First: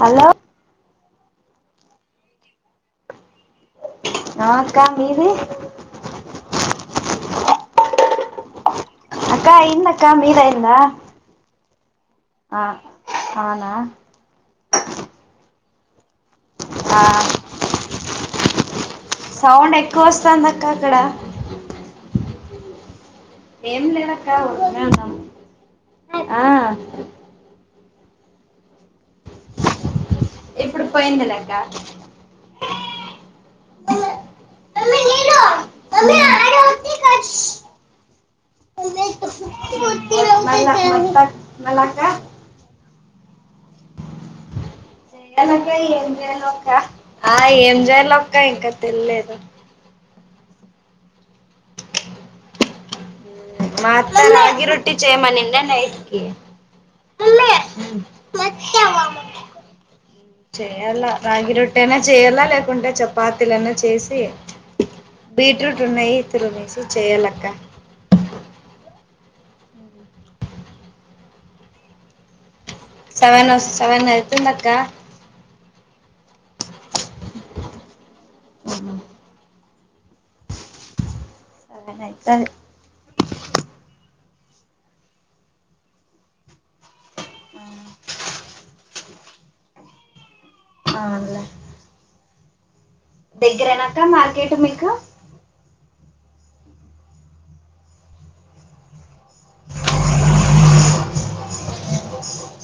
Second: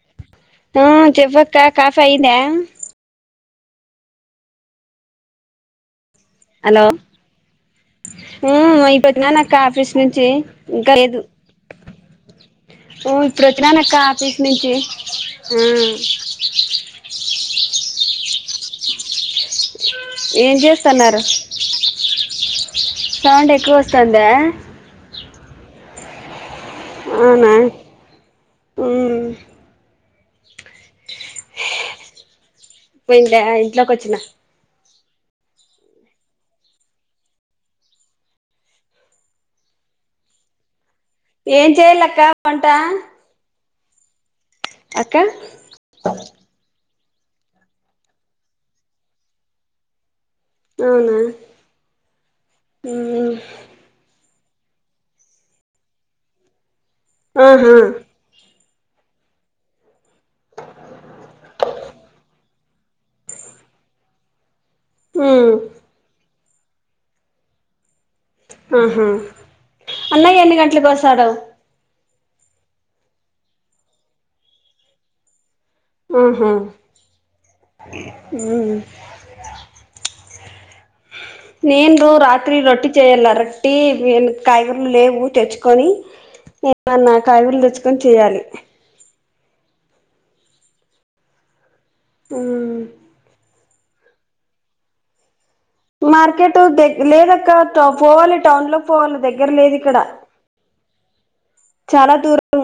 Hello ఆ చెప్పక్క coffee అయిందా ఆ అక్క మీది హలో మ్ ఇప్పుడొచ్చినా అక్క నక్క ఆఫీస్ అయిందక్క నుంచి మీదయిందా ఇంక లేదు. ఆ ఊ ఇప్పుడు అవునా వచ్చినానక్క ఆఫీస్ నుంచి ఆ ఆ సౌండ్ ఏం ఎక్కువస్తుందక్క అక్కడ చేస్తున్నారు సౌండ్ ఎక్కువ ఏం వస్తుందా లేదక్క ఉర్కనే ఉన్నాము. ఆ అవునా మ్ ఇప్పుడు పోయిందిలేక్క పోయింద్యా ఇంట్లోకొచ్చిన మళ్ళా మల్ ఏం చెయ్యలక్క వంట అక్క చేయాలక్క ఏం చేయాలో అక్క ఆ ఏం జేయ్లోక్క ఇంకా తెల్లేదు. అవునా ఊ మా అత్త రాగి రొట్టి చేయమనిండే నైట్కీ ఆహా! చేయల్ల రాగి రొట్టయినా చేయల్ల లేకుంటే చపాతీలన్నా చేసి ఊ బీట్రూట్ ఉన్నాయి తురుమేసి చేయాలక్క ఆహా! అన్నయ్య ఎన్ని గంట్లకు వస్తాడు. సెవెన్ సెవెనయితుందక్క. ఆహా! మ్ నేను సెవెన్ కూడ్ అయితది రాత్రి రొట్టి చేయల్ల రొట్టి [unintelligible] కాయగుర్లు లేవు తెచ్చుకొని ఏమన్నా కాయగుర్లు తెచ్చుకొని చెయాలి. అవున్లేే. ఉమ్. దగ్గరేనా అక్క మార్కెట్ మీకు మార్కెటు ద లేదక్క తొ పోవాలి టౌన్ లోకి పోవాలి దగ్గర్లేదిక్కడ అ చాలా దూరం.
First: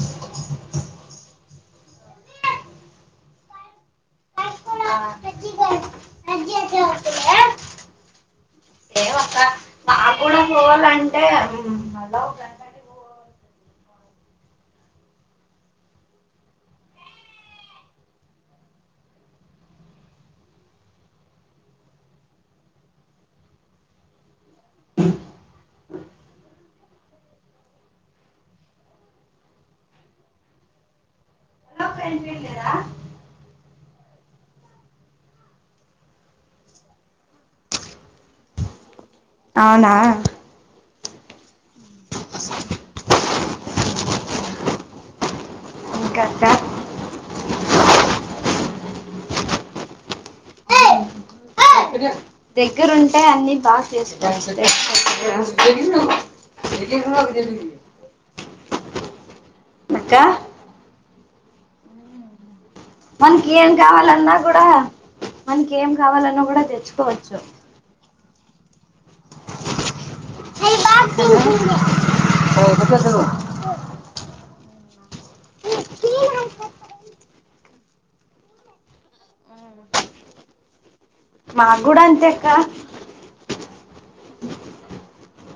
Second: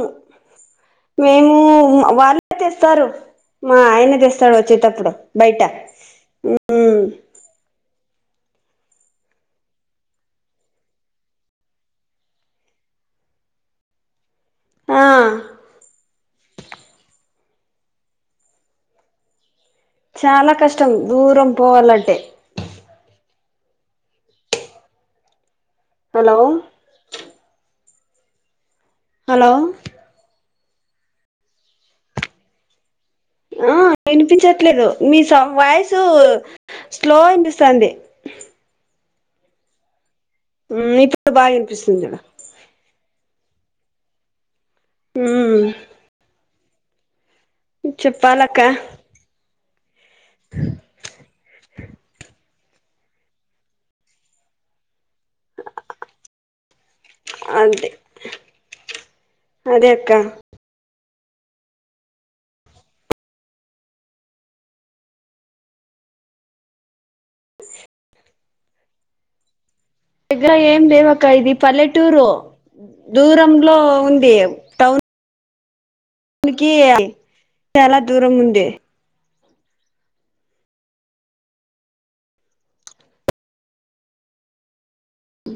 మేము వాళ్ళే తెస్తారు మా ఆయన తెస్తాడు వచ్చేటప్పుడు బయట లేవక్క మాక్కూడ పోవల్లంటే మళ్ళా ఒ గంటకి పోవ ఆ చాలా కష్టం దూరం పోవాలంటే హలో హలో ఆ వినిపించట్లేదు. మీ స వాయిసు స్లో ఇనిపిస్తాంది. అవునా హ్మ్ ఇప్పుడు బాగా వినిపిస్తుంది హ్మ్ ఇంకా అక్క చెప్పాలక్క దెగ్గరుంటే అన్ని బాగా చేస్తారస్సలు అంతే [unintelligible] [unintelligible] అదే అక్క మనకి ఏం కావాలన్నా కూడా మనకి ఏం కావాలన్న కూడా తెచ్చుకోవచ్చు దగ్గర ఏం లేవక్క ఇది పల్లెటూరు దూరం లో ఉంది టౌన్ నికీ చాలా దూరంగుంది మాగూడ అంతే అక్క హ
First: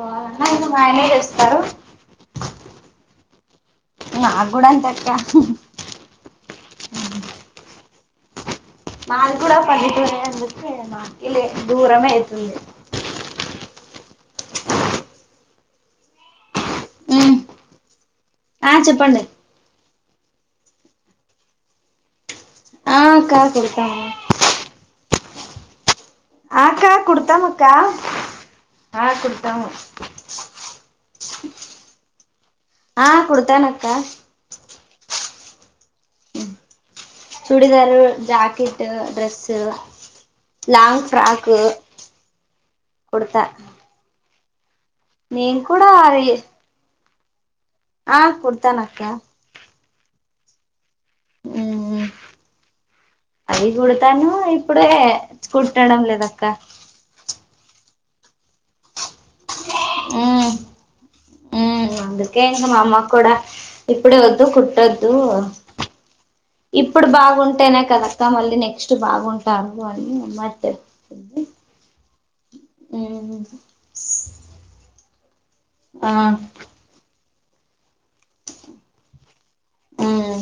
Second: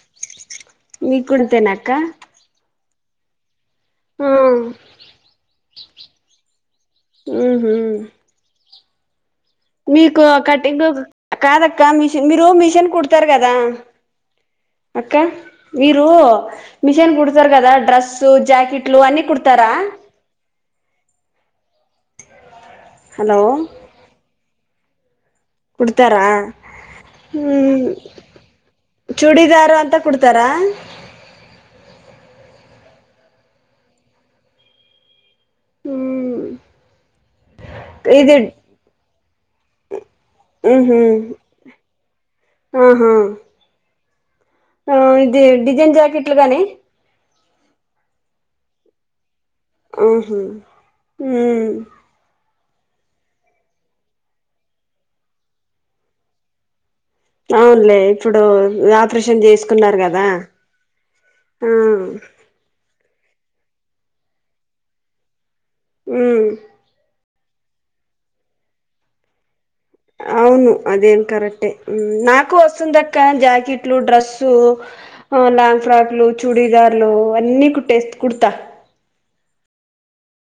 వాళ్ళన్నా ఇంకా మా ఆయనే మీ చేస్తారు కుడితేనా అక్క మా కూడా అంతే అక్క మ్మ్ హూ మా మీకు కటింగ్ లే- కాదక్క దూరమే మిషన్ మీరు అవుతుంది మిషన్ కుడతారు కదా అక్క మీరూ మిషన్ ఉమ్. కుడతారు కదా డ్రెస్సు ఆ జాకెట్లు చెప్పండి అన్ని కుడతారా ఆ అక్క హలో కుడతాము కుడతారా ఆ అక్క కుడతాం అక్క ఆ కుడతాము చుడీదారు అంతా కుడతారా ఆ కుడతానక్కా హ్మ్ చుడీదారు జాకెట్టు డ్రెస్సు మ్ హు లాంగ్ ఫ్రాకు ఆహా ఆ ఇది నేను కూడా డిజైన్ అవి జాకెట్లు గాని ఆ కుడతానక్కా ఆహా హ్మ్ అది కుడతాను ఇప్పుడే కుట్టడం లేదక్క అవునులే ఇప్పుడు ఆపరేషన్ చేసుకున్నారు కదా మ్మ్ ఆ మ్మ్ అందుకే ఇంకా మా అమ్మ కూడా ఇప్పుడే వద్దు కుట్టొద్దు మ్ ఇప్పుడు బాగుంటేనే కదక్క మళ్ళీ నెక్స్ట్ బాగుంటారు అని అమ్మా అవును అదేం కరెక్టే నాకు వస్తుందక్క మ్మ్ జాకెట్లు డ్రస్సు ఆ లాంగ్ ఆ ఫ్రాక్లు చుడీదార్లు అన్నీ కుట్టే కుడతా హ్మ్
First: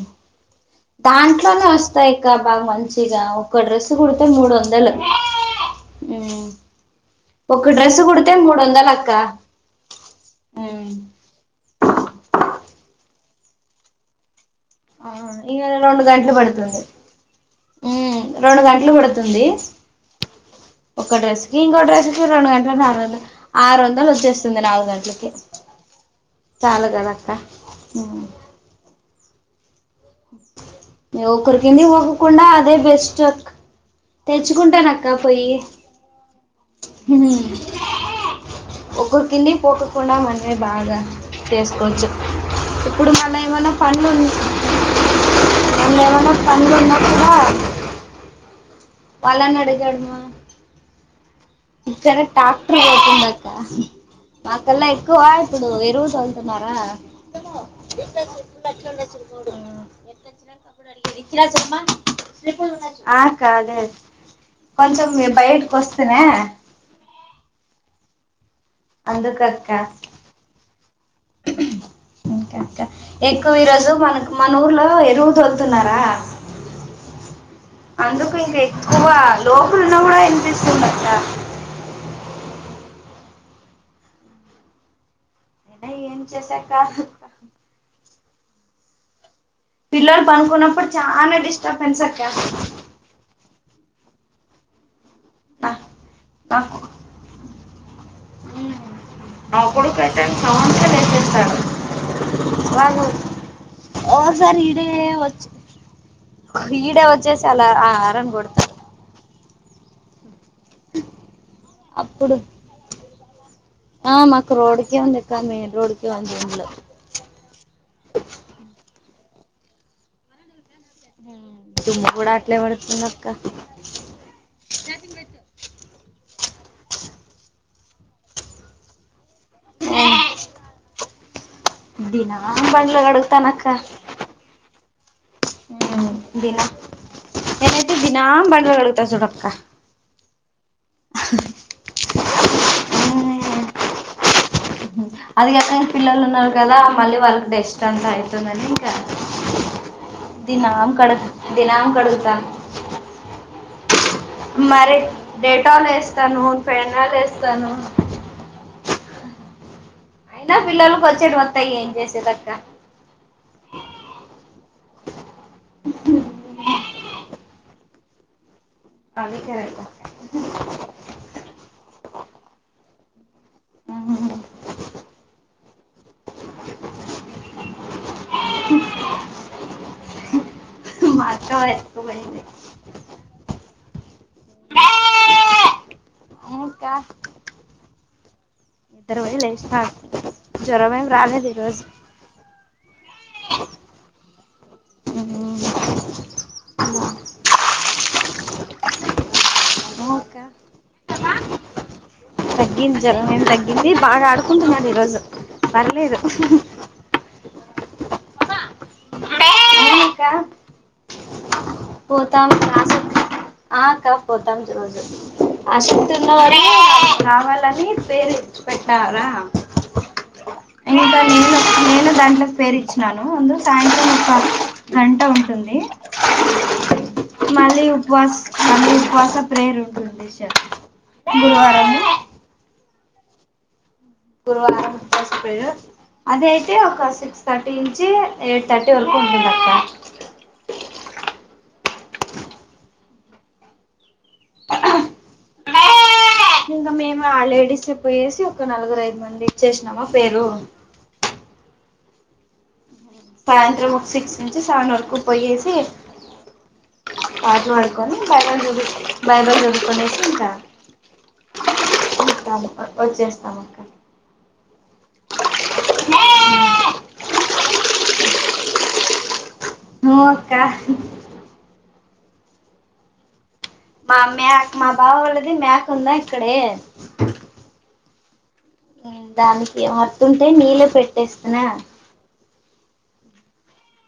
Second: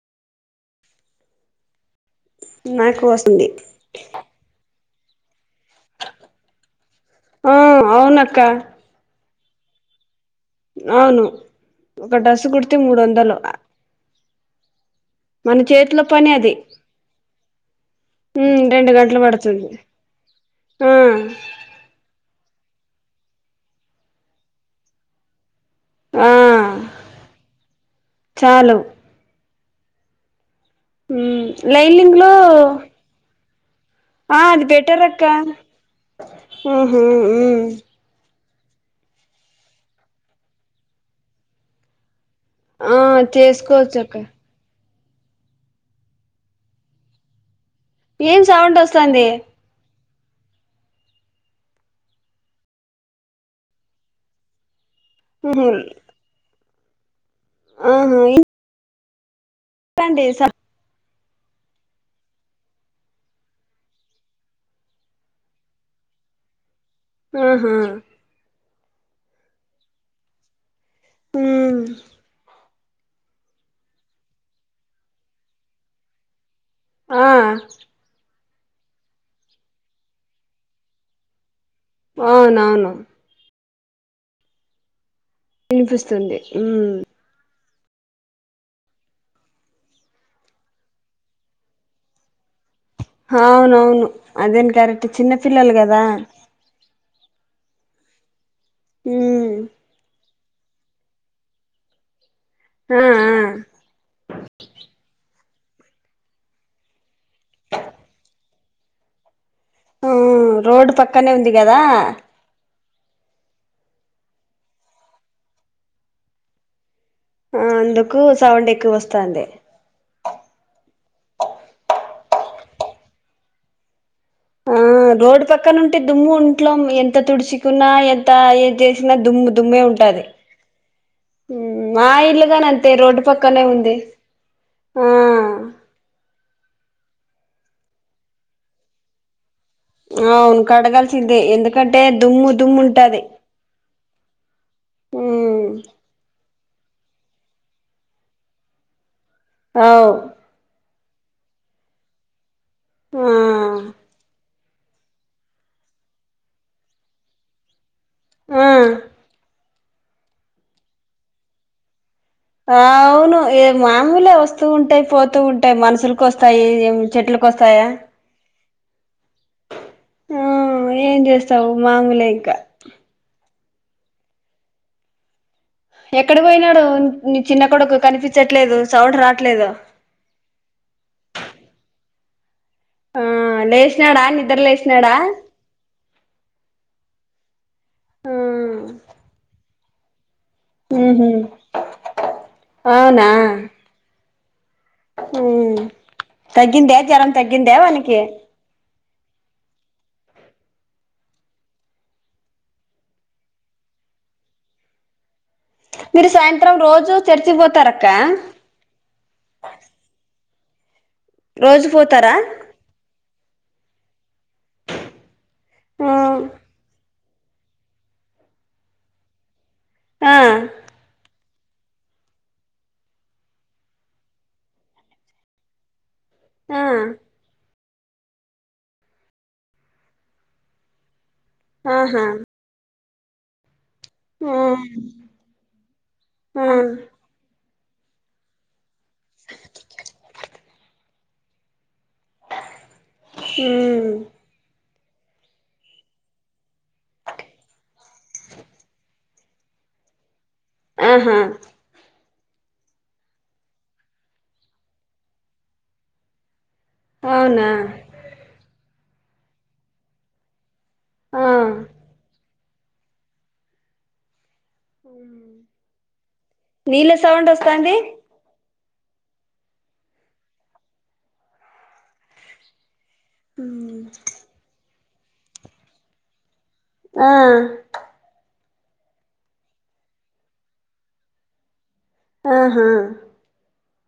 దాంట్లోనే వస్త స్తాయ్ కదా నాకు మంచిగా వస్తుంది ఒక డ్రెస్ కుడితే మూడొందలు ఆ ఒక డ్రెస్ కుడితే అవునక్క మూడొందల్ అక్క మ్మ్ అవును ఒక డ్రెస్ కుడితే మూడొందలు అవును ఇగ రెండు గంటలు అది పడుతుంది హ్మ్ రెండు గంటలు పడుతుంది ఆ ఒక డ్రెస్ కి ఇంకో డ్రెస్ కి రెండు గంట నాలుగు వందల్ ఆరు వందలు వచ్చేస్తుంది నాలుగు గంటలకి ఆ చాలుగదక్క చాలు ఉమ్ ఒకొర్కిందికి లైనింగ్ లో పోకోకుండ అదే బెస్ట్ ఆ అది బెటర్ తెచ్చుకుంటానక్క అక్క పోయి ఒక్కొ కింది పోకోకుండా మనమే బాగా చేసుకోచ్చు ఆ ఇప్పుడు మళా ఏమన్నా చేసుకోవచ్చు అక్క [unintelligible] ఇంగేమన్నా పన్లు వున్న కూడ సౌండు వాళ్ళని [unintelligible] ఇక్కనే ట్రాక్టర్ [unintelligible] మాకలా ఎక్కువ ఇప్పుడు ఉహు ఎరువు తోలుతున్నార ఆహా [unintelligible] ఆ క అదే కొంచెం బయటకి వస్తి నా ఆహా అందుకక్క హు ఇంకా ఎక్కువ ఈ రోజు మన మన ఊర్లో ఎరువు తోలుతున్నారా ఆ అందుకు ఇంక లోపల ఉన్న కూడ వినిపిస్తుంది క అవునవును అయినా ఏం ఇనిపిస్తుంది ఉ చేసాక పిల్లలు పనుకున్నప్పుడు చాన డిస్టర్బెన్స్ అక్క అవునవును అదేని కరెక్ట్ చిన్న నా పిల్లలు కదా నాకు ఉమ్ నా కొడుకు అయితే సౌండ్స్ కే లేచేస్తాడు ఆ ఆ [unintelligible] ఇడే వచ్ ఈడే వచ్చేసి అలా ఆరన్ కొడతారు ఊ ఆ రోడ్డు పక్కనే ఉంది కదా అప్పుడు ఆ మాకు రోడుకే వందిక్కా మెయిన్ రోడ్కే వుంది ఇండ్లు ఆ అందుకు సౌండ్ ఎక్కువ వస్తంది దుమ్ము కూడ అట్లే పడుతుంది అక్క ఆ రోడ్డు పక్కనుంటే దుమ్ము ఇంట్లో ఎంత తుడుచుకున్నా ఎంత ఏం చేసి దుమ్ము దుమ్మే ఉంటది మా దినం ఇల్లుగాని అంతే బండ్లు రోడ్డు పక్కనే కడుగుతానక్క ఉంది ఆ నేనైతే దినము బండ్లు కడుగుత చుడక్క అవును కడగల్సిందే ఎందుకంటే దుమ్ము దుమ్ము ఉంటది చూడక్క అది ఉమ్ గాక పిల్లలు ఉన్నారు కదా మళ్ళీ వాళ్ళకి డెస్ట్ అంతా అవుతుంది అని ఇంకా అవు దినం కడు దినాం కడుగుతా ఆ మరి డేటాలు వేస్తాను పెనాల్ వేస్తాను ఆ అయినా పిల్లలలకు వచ్చేటివి వత్తాయి ఏం చేస్ అవును ఏ మామూలే వస్తూ ఉంటాయి పోతూ ఉంటాయి మనుషులకి వస్తాయి ఏ చెట్లు కొస్తయ అది కరెక్ట్ ఆ ఏం చేస్తావు మామూలే ఇంక ఆ ఎక్కడి పోయినాడు చిన్న కొడుకు కనిపి. చెట్లేదు సౌండ్ రాట్లేదు. మా అక్క ఎత్తుకుపోయింది లేసినాడ నిద్రలేసినాడా. [unintelligible] ఇద్దరు పోయి లే, ఆ. జ్వరం మేం ఉహు రాలేదు ఈరోజు. [unintelligible] హ్మ్, తగ్గిందే జ్వరం తగ్గిందే వానికి. ఓకా [unintelligible] తగ్గింది జ్వరం ఏం మ్ తగ్గింది బాగా ఆడుకుంటున్నాడు ఈ రోజు. మీరు సాయంత్రం రోజు చర్చికి పోతార అక్క. అక్క [inaudible] [unintelligible] పోతారా ఆ అక్క ఆ [unintelligible] కావాలని పేరెంట్స్ పెట్టారా. ఆ [inaudible] నేను దాంట్లో పేరు ఇచ్చినాను అందు సాయంత్రం ఒక గంట ఉంటుంది. హా. [unintelligible] గురువారము. ఆహా ఆ గురువారం [unintelligible] అది ఆ అయితే ఒక సిక్స్ థర్టీ. [unintelligible] ఎయిట్ థర్టీ వరకు ఉంటుంది అక్క హ్మ్. ఇంకా మేము ఆ లేడీస్కి పోయేసి ఒక నలుగురు ఐదు మంది ఇచ్చేసినామా పేరు. ఆహా. సాయంత్రం సిక్స్ నుంచి సెవెన్ వరకు పోయేసి. అవునా [unintelligible] ఆ. [unintelligible] వచ్చేస్తాము. నీళ్ల సౌండ్ వస్తాంది. నో అక్క. మా మేక్ మా బావ వాళ్ళది మేక ఉందా ఇక్కడే. ఆ. దానికి వతుంటే నీళ్లు పెట్టేస్తునా. ఆహా.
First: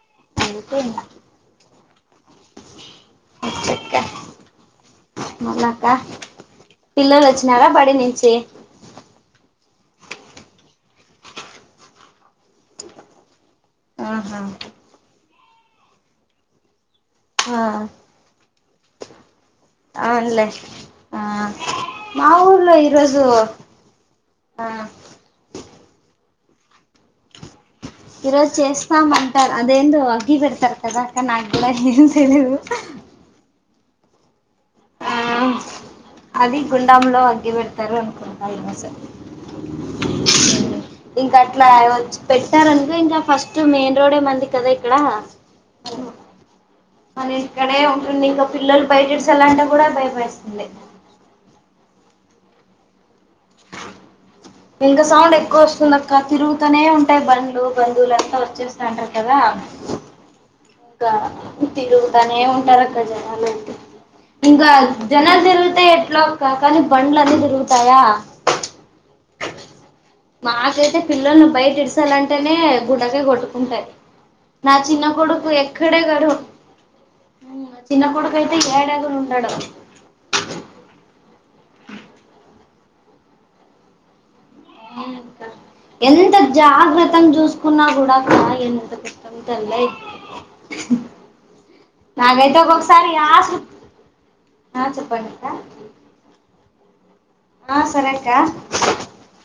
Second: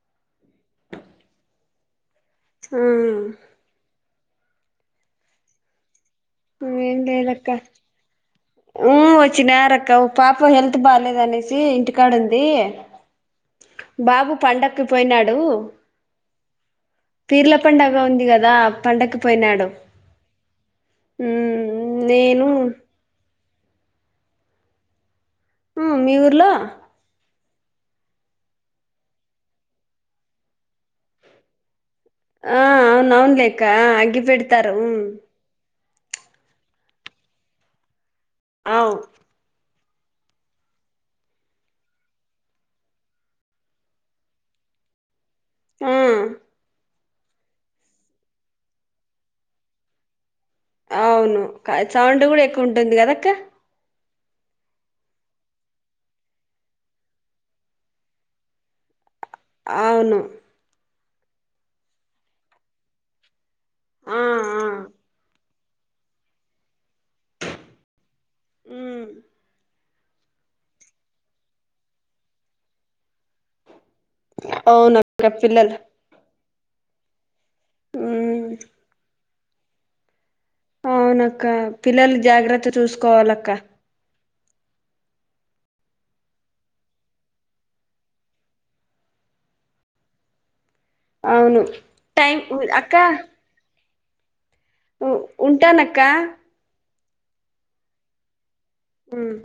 [inaudible] హూ. [unintelligible] ఏం పిల్లలు లేదక్క వచ్చినారా బడి నుంచి. ఊ వచ్చినారక్క పాప హెల్త్ బాలేదు. అనేసి ఇంటికాడు ఉంది. బాబు పండక్కి పోయినాడు. పీర్ల ఆహా పండగ ఉంది. కదా పండక్కు పోయినాడు. అవునులే, ఆ ఉమ్ మా నేను ఊర్లో ఈరోజు. ఆ. హ్మ్ ఊర్లో. ఈరోజు చేస్తాంమ్ అంటారు. అదేందో అగ్గిపెట్టె అంటారు అక్క నాక్కూడా. [unintelligible] ఆ అవునవునులేక్క ఆ అగ్గి పెడతారు. మ్మ్ ఆ అది గుండాంలో అగ్గి పెడతారు అనుకుంటా ఎన్నో అవు సార్. ఇంకా అట్లా పెట్టారనుకో ఇంకా ఫస్ట్ మెయిన్ రోడే మంది కదా ఇక్కడ? హా అని ఇక్కడే ఉంటుంది ఇంకా పిల్లల్ బయటడిసలాంటే కూడా భయమేస్. అవును సౌండ్ కూడా ఎక్కువుంటుంది కదక్క ఇంకా సౌండ్ ఎక్కువ వస్తుంది అక్క తిరుగుతనే ఉంటాయి. బండ్లు, బంధువులంతా వచ్చేస్తాంటా. కదా అవును ఇంకా తిరుగుతనే ఉంటారు అక్క జనాలయితె ఆ ఆ ఇంకా జనాలు జరుగితే ఎట్లోక్క కానీ బండ్లన్నీ తిరుగుతాయా ఉమ్ మాకైతే పిల్లల్ని బైటిస్సలంటేనే గు [unintelligible] కొట్టుకుంటాయి నా చిన్న అవునక్క కొడుకు పిల్లలు ఎక్కడే గా [unintelligible] నా చిన్న కొడుకు అయితే ఉమ్ ఏడేగని ఉండడు. అవునక్క పిల్లల్ని జాగ్రత్త చూసుకోవాలక్క వునుక్క ఎంత జాగ్రత్తం చూసుకున్నా కూడాక్క ఎంత కష్టం తల్లై. అవును టైం నాగైతే అక్క ఒక్కొక్కసారి యసుర్ ఆ చెప్పండిక్క ఉంటానక్క ఆ సరేక్క ఉమ్